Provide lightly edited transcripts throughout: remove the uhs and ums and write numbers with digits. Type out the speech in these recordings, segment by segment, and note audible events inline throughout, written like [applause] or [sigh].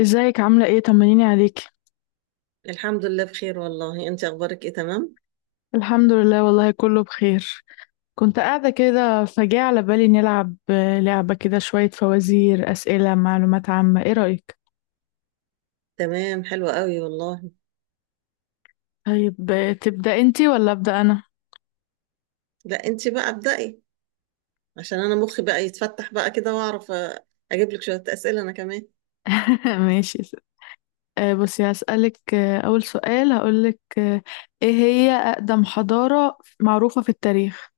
ازيك؟ عاملة ايه؟ طمنيني عليكي. الحمد لله بخير والله، انت اخبارك ايه؟ تمام الحمد لله، والله كله بخير. كنت قاعدة كده فجاء على بالي نلعب لعبة كده، شوية فوازير، أسئلة معلومات عامة. ايه رأيك؟ تمام، حلوة قوي والله. طيب، تبدأ انتي ولا أبدأ أنا؟ لا انت بقى ابدأي عشان انا مخي بقى يتفتح بقى كده واعرف اجيب لك شوية أسئلة انا كمان. [laughs] ماشي. بصي هسألك، أول سؤال هقولك، ايه هي أقدم حضارة معروفة في التاريخ؟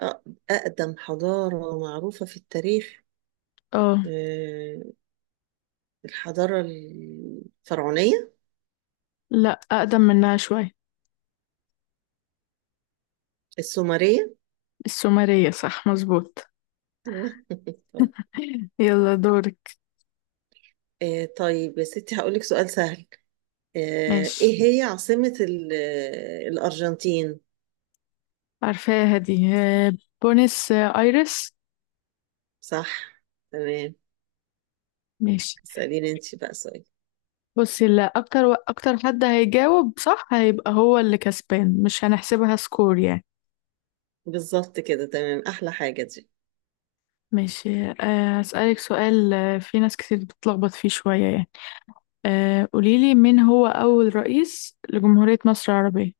اه، اقدم حضارة معروفة في التاريخ؟ اه، اه، الحضارة الفرعونية. لا، أقدم منها شوية. السومرية. السومرية صح، مظبوط. أيوة. [laughs] طب، [laughs] يلا دورك. اه، طيب يا ستي هقول لك سؤال سهل. اه، ماشي. ايه هي عاصمة الارجنتين؟ عارفاها دي، بونس ايرس. صح، تمام. ماشي. اسأليني انت بقى سؤال. بصي، اللي اكتر اكتر حد هيجاوب صح هيبقى هو اللي كسبان، مش هنحسبها سكور يعني. بالظبط كده، تمام، احلى حاجه دي. ماشي، هسألك سؤال، في ناس كتير بتتلخبط فيه شوية يعني. قوليلي، مين هو أول رئيس لجمهورية مصر العربية؟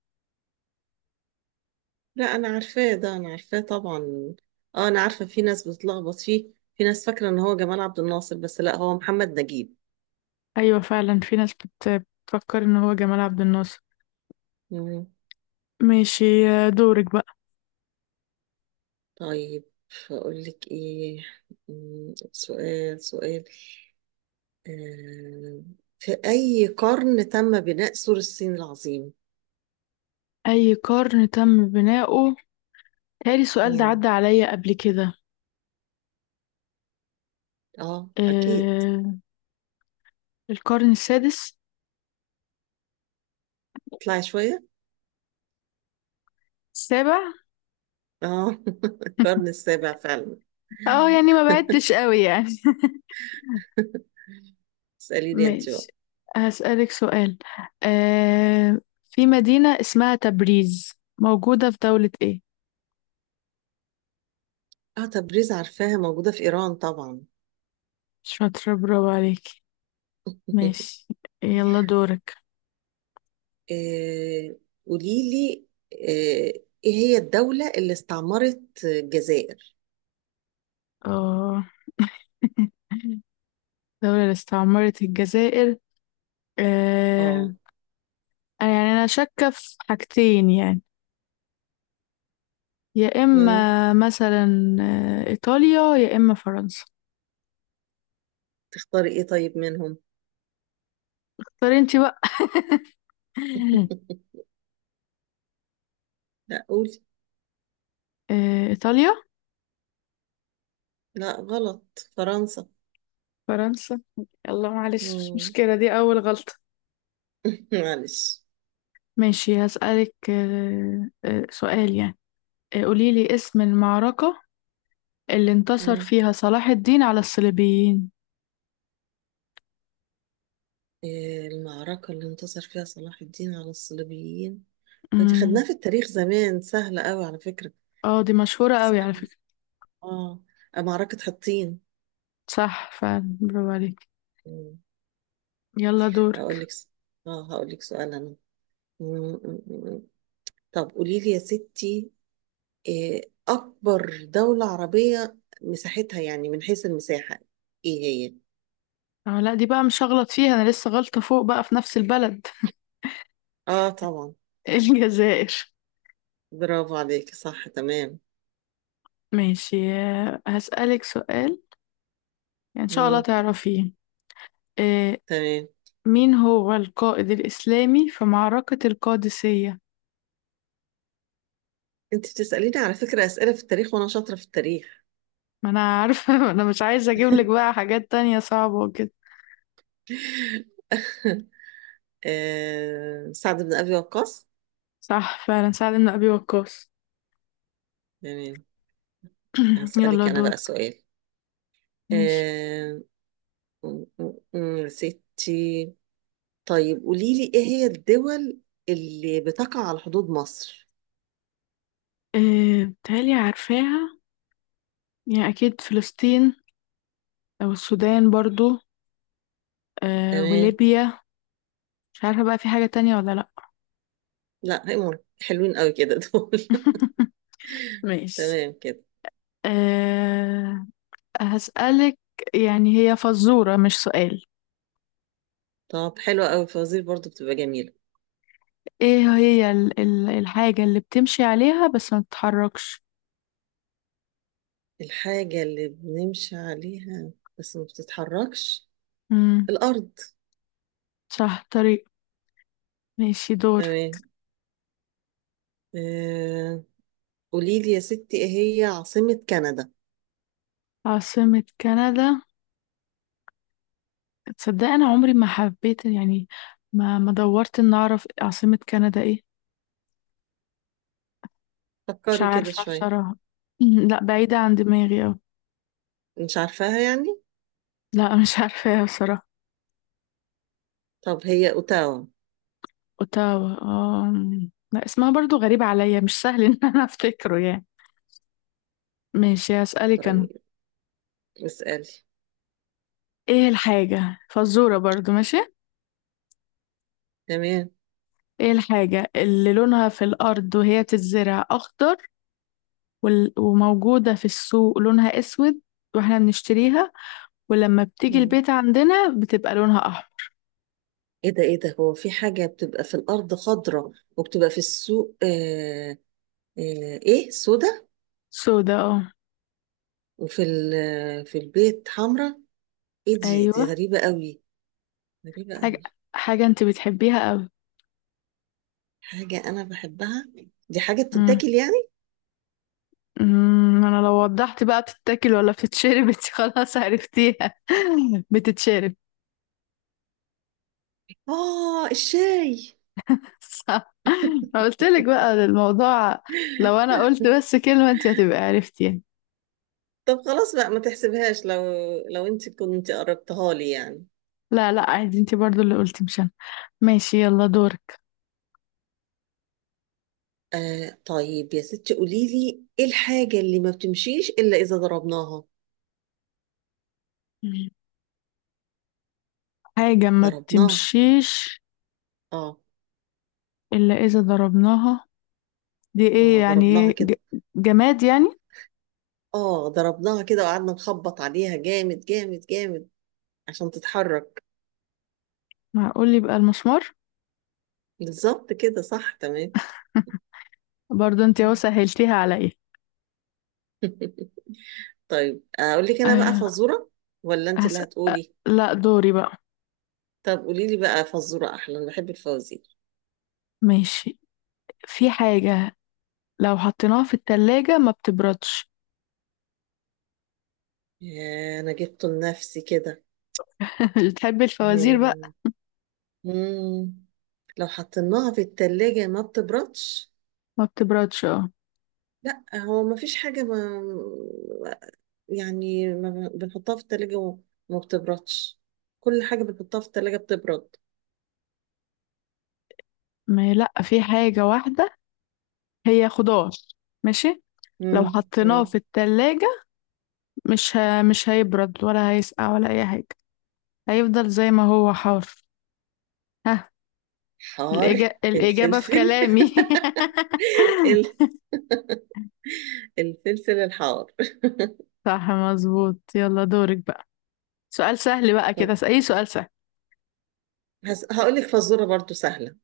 لا انا عارفاه ده، انا عارفاه طبعا. اه انا عارفه، في ناس بتلخبط فيه، في ناس فاكره ان هو جمال عبد الناصر، بس لا، هو محمد نجيب. أيوة، فعلا في ناس بتفكر إن هو جمال عبد الناصر. مم. ماشي، دورك بقى. طيب اقول لك ايه، سؤال سؤال. آه. في اي قرن تم بناء سور الصين العظيم؟ أي قرن تم بناؤه؟ تالي، السؤال ده مم. عدى عليا قبل كده. اه اكيد. آه، القرن السادس. طلعي شويه. السابع. اه [laughs] القرن [laughs] السابع فعلا. اه، يعني ما بعدتش قوي يعني. [laughs] [laughs] اساليني انت بقى. ماشي، هسألك سؤال. في مدينة اسمها تبريز، موجودة في دولة ايه؟ اه تبريز عارفاها، موجودة في إيران طبعا. شاطرة، برافو عليكي. [laughs] ماشي، يلا دورك. آه، قوليلي، آه، ايه هي الدولة اللي استعمرت الجزائر؟ اه. [laughs] دولة اللي استعمرت الجزائر. اه. آه يعني أنا شاكة في حاجتين يعني. يا مم. إما، مثلا، إيطاليا، يا إما فرنسا. تختاري ايه طيب منهم؟ اختاري انتي بقى. [laughs] [laughs] لا قولي. إيطاليا. لا غلط، فرنسا. فرنسا. يلا معلش، مش مم. مشكلة، دي أول غلطة. [laughs] معلش. ماشي، هسألك سؤال يعني. قوليلي اسم المعركة اللي انتصر مم. فيها صلاح الدين على الصليبيين. آه، المعركة اللي انتصر فيها صلاح الدين على الصليبيين، دي خدناها امم. في التاريخ زمان، سهلة قوي على فكرة. اه، دي مشهورة قوي على سهلة. فكرة. اه معركة حطين. صح فعلا، برافو عليك. مم. يلا هقول دورك. لك س- اه هقول لك سؤال انا. م- م- م- طب قولي لي يا ستي، إيه اكبر دولة عربية مساحتها، يعني من حيث المساحة، ايه هي؟ اه لا، دي بقى مش هغلط فيها، انا لسه غلطة فوق بقى في نفس البلد. اه طبعا. [laughs] الجزائر. برافو عليك، صح تمام. ماشي، هسألك سؤال، يعني ان شاء الله مم. تعرفيه. آه، تمام. مين هو القائد الإسلامي في معركة القادسية؟ انت بتسأليني على فكرة أسئلة في التاريخ وانا شاطرة في التاريخ. ما انا عارفة. [laughs] انا مش عايزة اجيب لك [laughs] بقى حاجات تانية صعبة وكده. آه سعد بن ابي وقاص. صح فعلا، سعد بن ابي وقاص. تمام. [clears throat] يلا هسألك انا بقى دورك. سؤال. ماشي. آه. يا ستي، طيب قولي لي ايه هي الدول اللي بتقع على حدود مصر؟ إيه، بتهيألي عارفاها. يعني اكيد فلسطين، او السودان برضو، إيه، تمام. وليبيا. مش عارفة بقى، في حاجة تانية ولا لا. لا هيمون، حلوين قوي كده دول. [laughs] [laughs] ماشي. تمام كده. إيه، هسألك، يعني هي فزورة مش سؤال. طب حلوة قوي الفوازير برضو، بتبقى جميلة. ايه هي ال ال الحاجة اللي بتمشي عليها بس ما بتتحركش؟ الحاجة اللي بنمشي عليها بس ما بتتحركش؟ امم. الأرض. صح، طريق. ماشي، دور. تمام. آه، قولي لي يا ستي، ايه هي عاصمة كندا؟ عاصمة كندا؟ تصدق انا عمري ما حبيت يعني، ما دورت ان اعرف عاصمة كندا ايه. مش فكري كده عارفة شوية. بصراحة. لا، بعيدة عن دماغي اوي. مش عارفاها يعني؟ لا، مش [laughs] عارفة بصراحة. طب هي أوتاوا. اوتاوا؟ اه. أمم. لا، اسمها برضو غريب عليا، مش سهل ان انا افتكره يعني. ماشي، هسألك انا. طيب اسألي. ايه الحاجة، فزورة برضو، ماشي. تمام. ايه الحاجة اللي لونها في الارض وهي بتتزرع اخضر، وموجودة في السوق لونها اسود، واحنا بنشتريها، ولما بتيجي البيت عندنا بتبقى لونها احمر؟ ايه ده، ايه ده، هو في حاجة بتبقى في الأرض خضرة وبتبقى في السوق آه، آه ايه سودة، سودا، اه. وفي في البيت حمرة؟ ايه دي، دي ايوه. غريبة قوي. غريبة حاجه قوي. حاجه انت بتحبيها قوي. حاجة أنا بحبها؟ دي حاجة امم. بتتاكل يعني؟ انا لو وضحت بقى بتتاكل ولا بتتشرب، [laughs] انت خلاص عرفتيها. [laughs] بتتشرب. اه الشاي. صح. ما قلت لك [laughs] بقى الموضوع، لو انا قلت بس كلمه انت هتبقى عرفتي يعني. طب خلاص بقى ما تحسبهاش، لو لو انت كنت قربتها لي يعني. لا، لا، عادي، انت برضو اللي قلتي مش انا. ماشي، يلا دورك. آه طيب يا ستي، قولي لي ايه الحاجة اللي ما بتمشيش إلا إذا ضربناها؟ مم. حاجه ما ضربناها، بتمشيش اه. الا اذا ضربناها، دي ايه؟ اه يعني ضربناها ايه، كده. جماد يعني؟ اه ضربناها كده وقعدنا نخبط عليها جامد جامد جامد عشان تتحرك. معقول يبقى المسمار؟ بالظبط كده، صح تمام. برضه انت اهو [laughs] سهلتيها عليا. طيب اقول لك انا بقى أه، فزوره، ولا انت اللي هسأل. أه، هتقولي؟ لا دوري بقى. طب قولي لي بقى فزوره احلى، انا بحب الفوازير. ماشي. في حاجة لو حطيناها في التلاجة ما بتبردش. يا انا جبته لنفسي كده. [laughs] مش بتحبي الفوازير مم. بقى؟ مم. لو حطيناها في التلاجة ما بتبردش؟ ما بتبردش، اه. لا هو ما فيش حاجة، ما يعني ما بنحطها في التلاجة وما بتبردش، كل حاجة بنحطها في التلاجة بتبرد. ما، لا، في حاجة واحدة، هي خضار، ماشي. لو مم. حطيناه مم. في التلاجة مش هيبرد ولا هيسقع ولا أي حاجة، هيفضل زي ما هو حار. ها؟ حار، الإجابة في الفلفل. [laughs] كلامي. [laughs] ال- الفلفل الحار. صح مظبوط، يلا دورك بقى، سؤال سهل بقى طب كده، أي سؤال سهل. هقول لك فزورة برضو سهلة.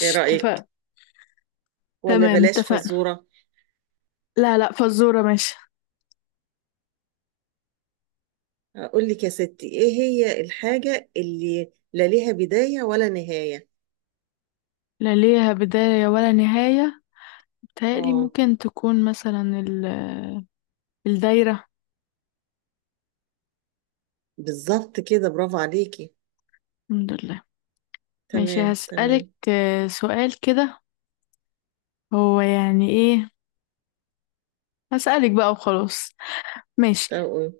ايه رأيك، اتفقنا. ولا تمام، بلاش اتفقنا. فزورة؟ لا، لا، فزورة ماشي. اقول لك يا ستي، ايه هي الحاجة اللي لا ليها بداية ولا نهاية؟ لا ليها بداية ولا نهاية. بتهيألي اه ممكن تكون مثلا الدايرة. بالظبط كده، برافو عليكي. الحمد لله. ماشي، تمام هسألك تمام. سؤال كده هو يعني ايه. هسألك بقى وخلاص. ماشي. طب قول.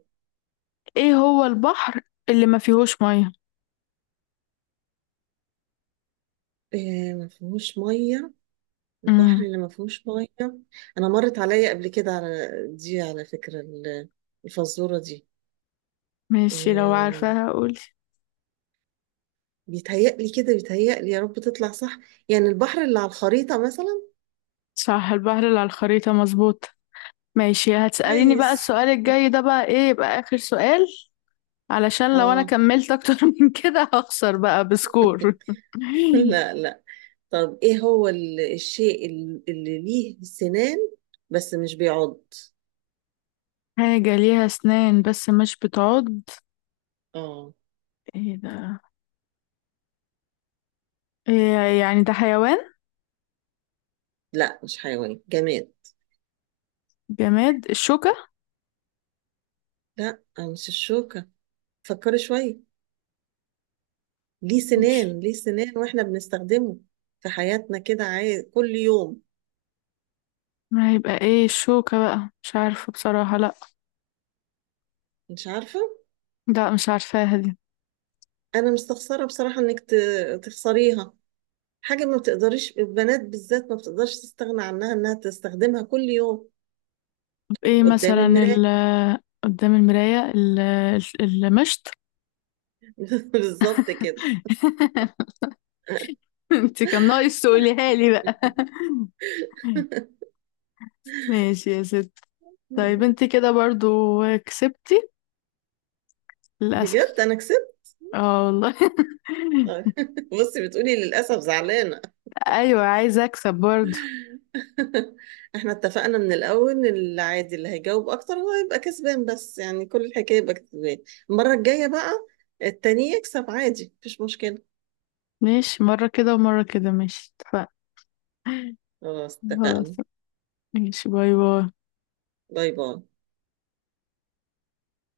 ايه هو البحر اللي ما فيهوش مية؟ إيه ما فيهوش مية؟ البحر امم. اللي ما فيهوش ميه، انا مرت عليا قبل كده على دي، على فكره، الفزوره دي. ماشي، لو آه، عارفاها قولي. بيتهيألي كده، بيتهيألي يا رب تطلع صح، يعني البحر اللي على الخريطه مثلا. صح، البحر اللي على الخريطة، مظبوط. ماشي، هتسأليني بقى كويس. السؤال الجاي ده بقى، ايه يبقى آخر سؤال. علشان لو انا اه كملت اكتر [laughs] من كده، هخسر بقى بسكور. [laughs] [laughs] لا لا. طب ايه هو الشيء اللي ليه سنان بس مش بيعض؟ حاجة ليها اسنان بس مش بتعض؟ اه. ايه ده؟ إيه يعني، ده حيوان؟ لا مش حيوان، جماد. جماد. الشوكة. لا مش الشوكه، فكري شويه. ليه مش، سنان، ليه سنان، واحنا بنستخدمه في حياتنا كده كل يوم. ما هيبقى ايه الشوكة بقى، مش عارفة بصراحة، لا. مش عارفة؟ لا، مش عارفاها دي. انا مستخسرة بصراحة انك تخسريها، حاجة ما بتقدريش البنات بالذات ما بتقدرش تستغنى عنها، انها تستخدمها كل يوم. طب ايه قدام مثلا المراية. قدام المراية. المشط. [laughs] بالظبط كده. [laughs] انت كان ناقص تقوليها لي بقى. [laughs] [laughs] ماشي يا ست. طيب انت كده برضو كسبتي، بجد للأسف. انا كسبت. اه والله. [laughs] [laughs] بصي بتقولي للاسف، زعلانة. ايوه، عايزه اكسب برضه. [laughs] احنا اتفقنا من الاول ان العادي اللي هيجاوب اكتر هو يبقى كسبان، بس يعني كل الحكايه يبقى كسبان. المره الجايه بقى التاني يكسب عادي، مفيش مشكله. ماشي، مره كده ومره كده، ماشي اتفقنا. خلاص خلاص. اتفقنا، ماشي، باي باي. باي باي.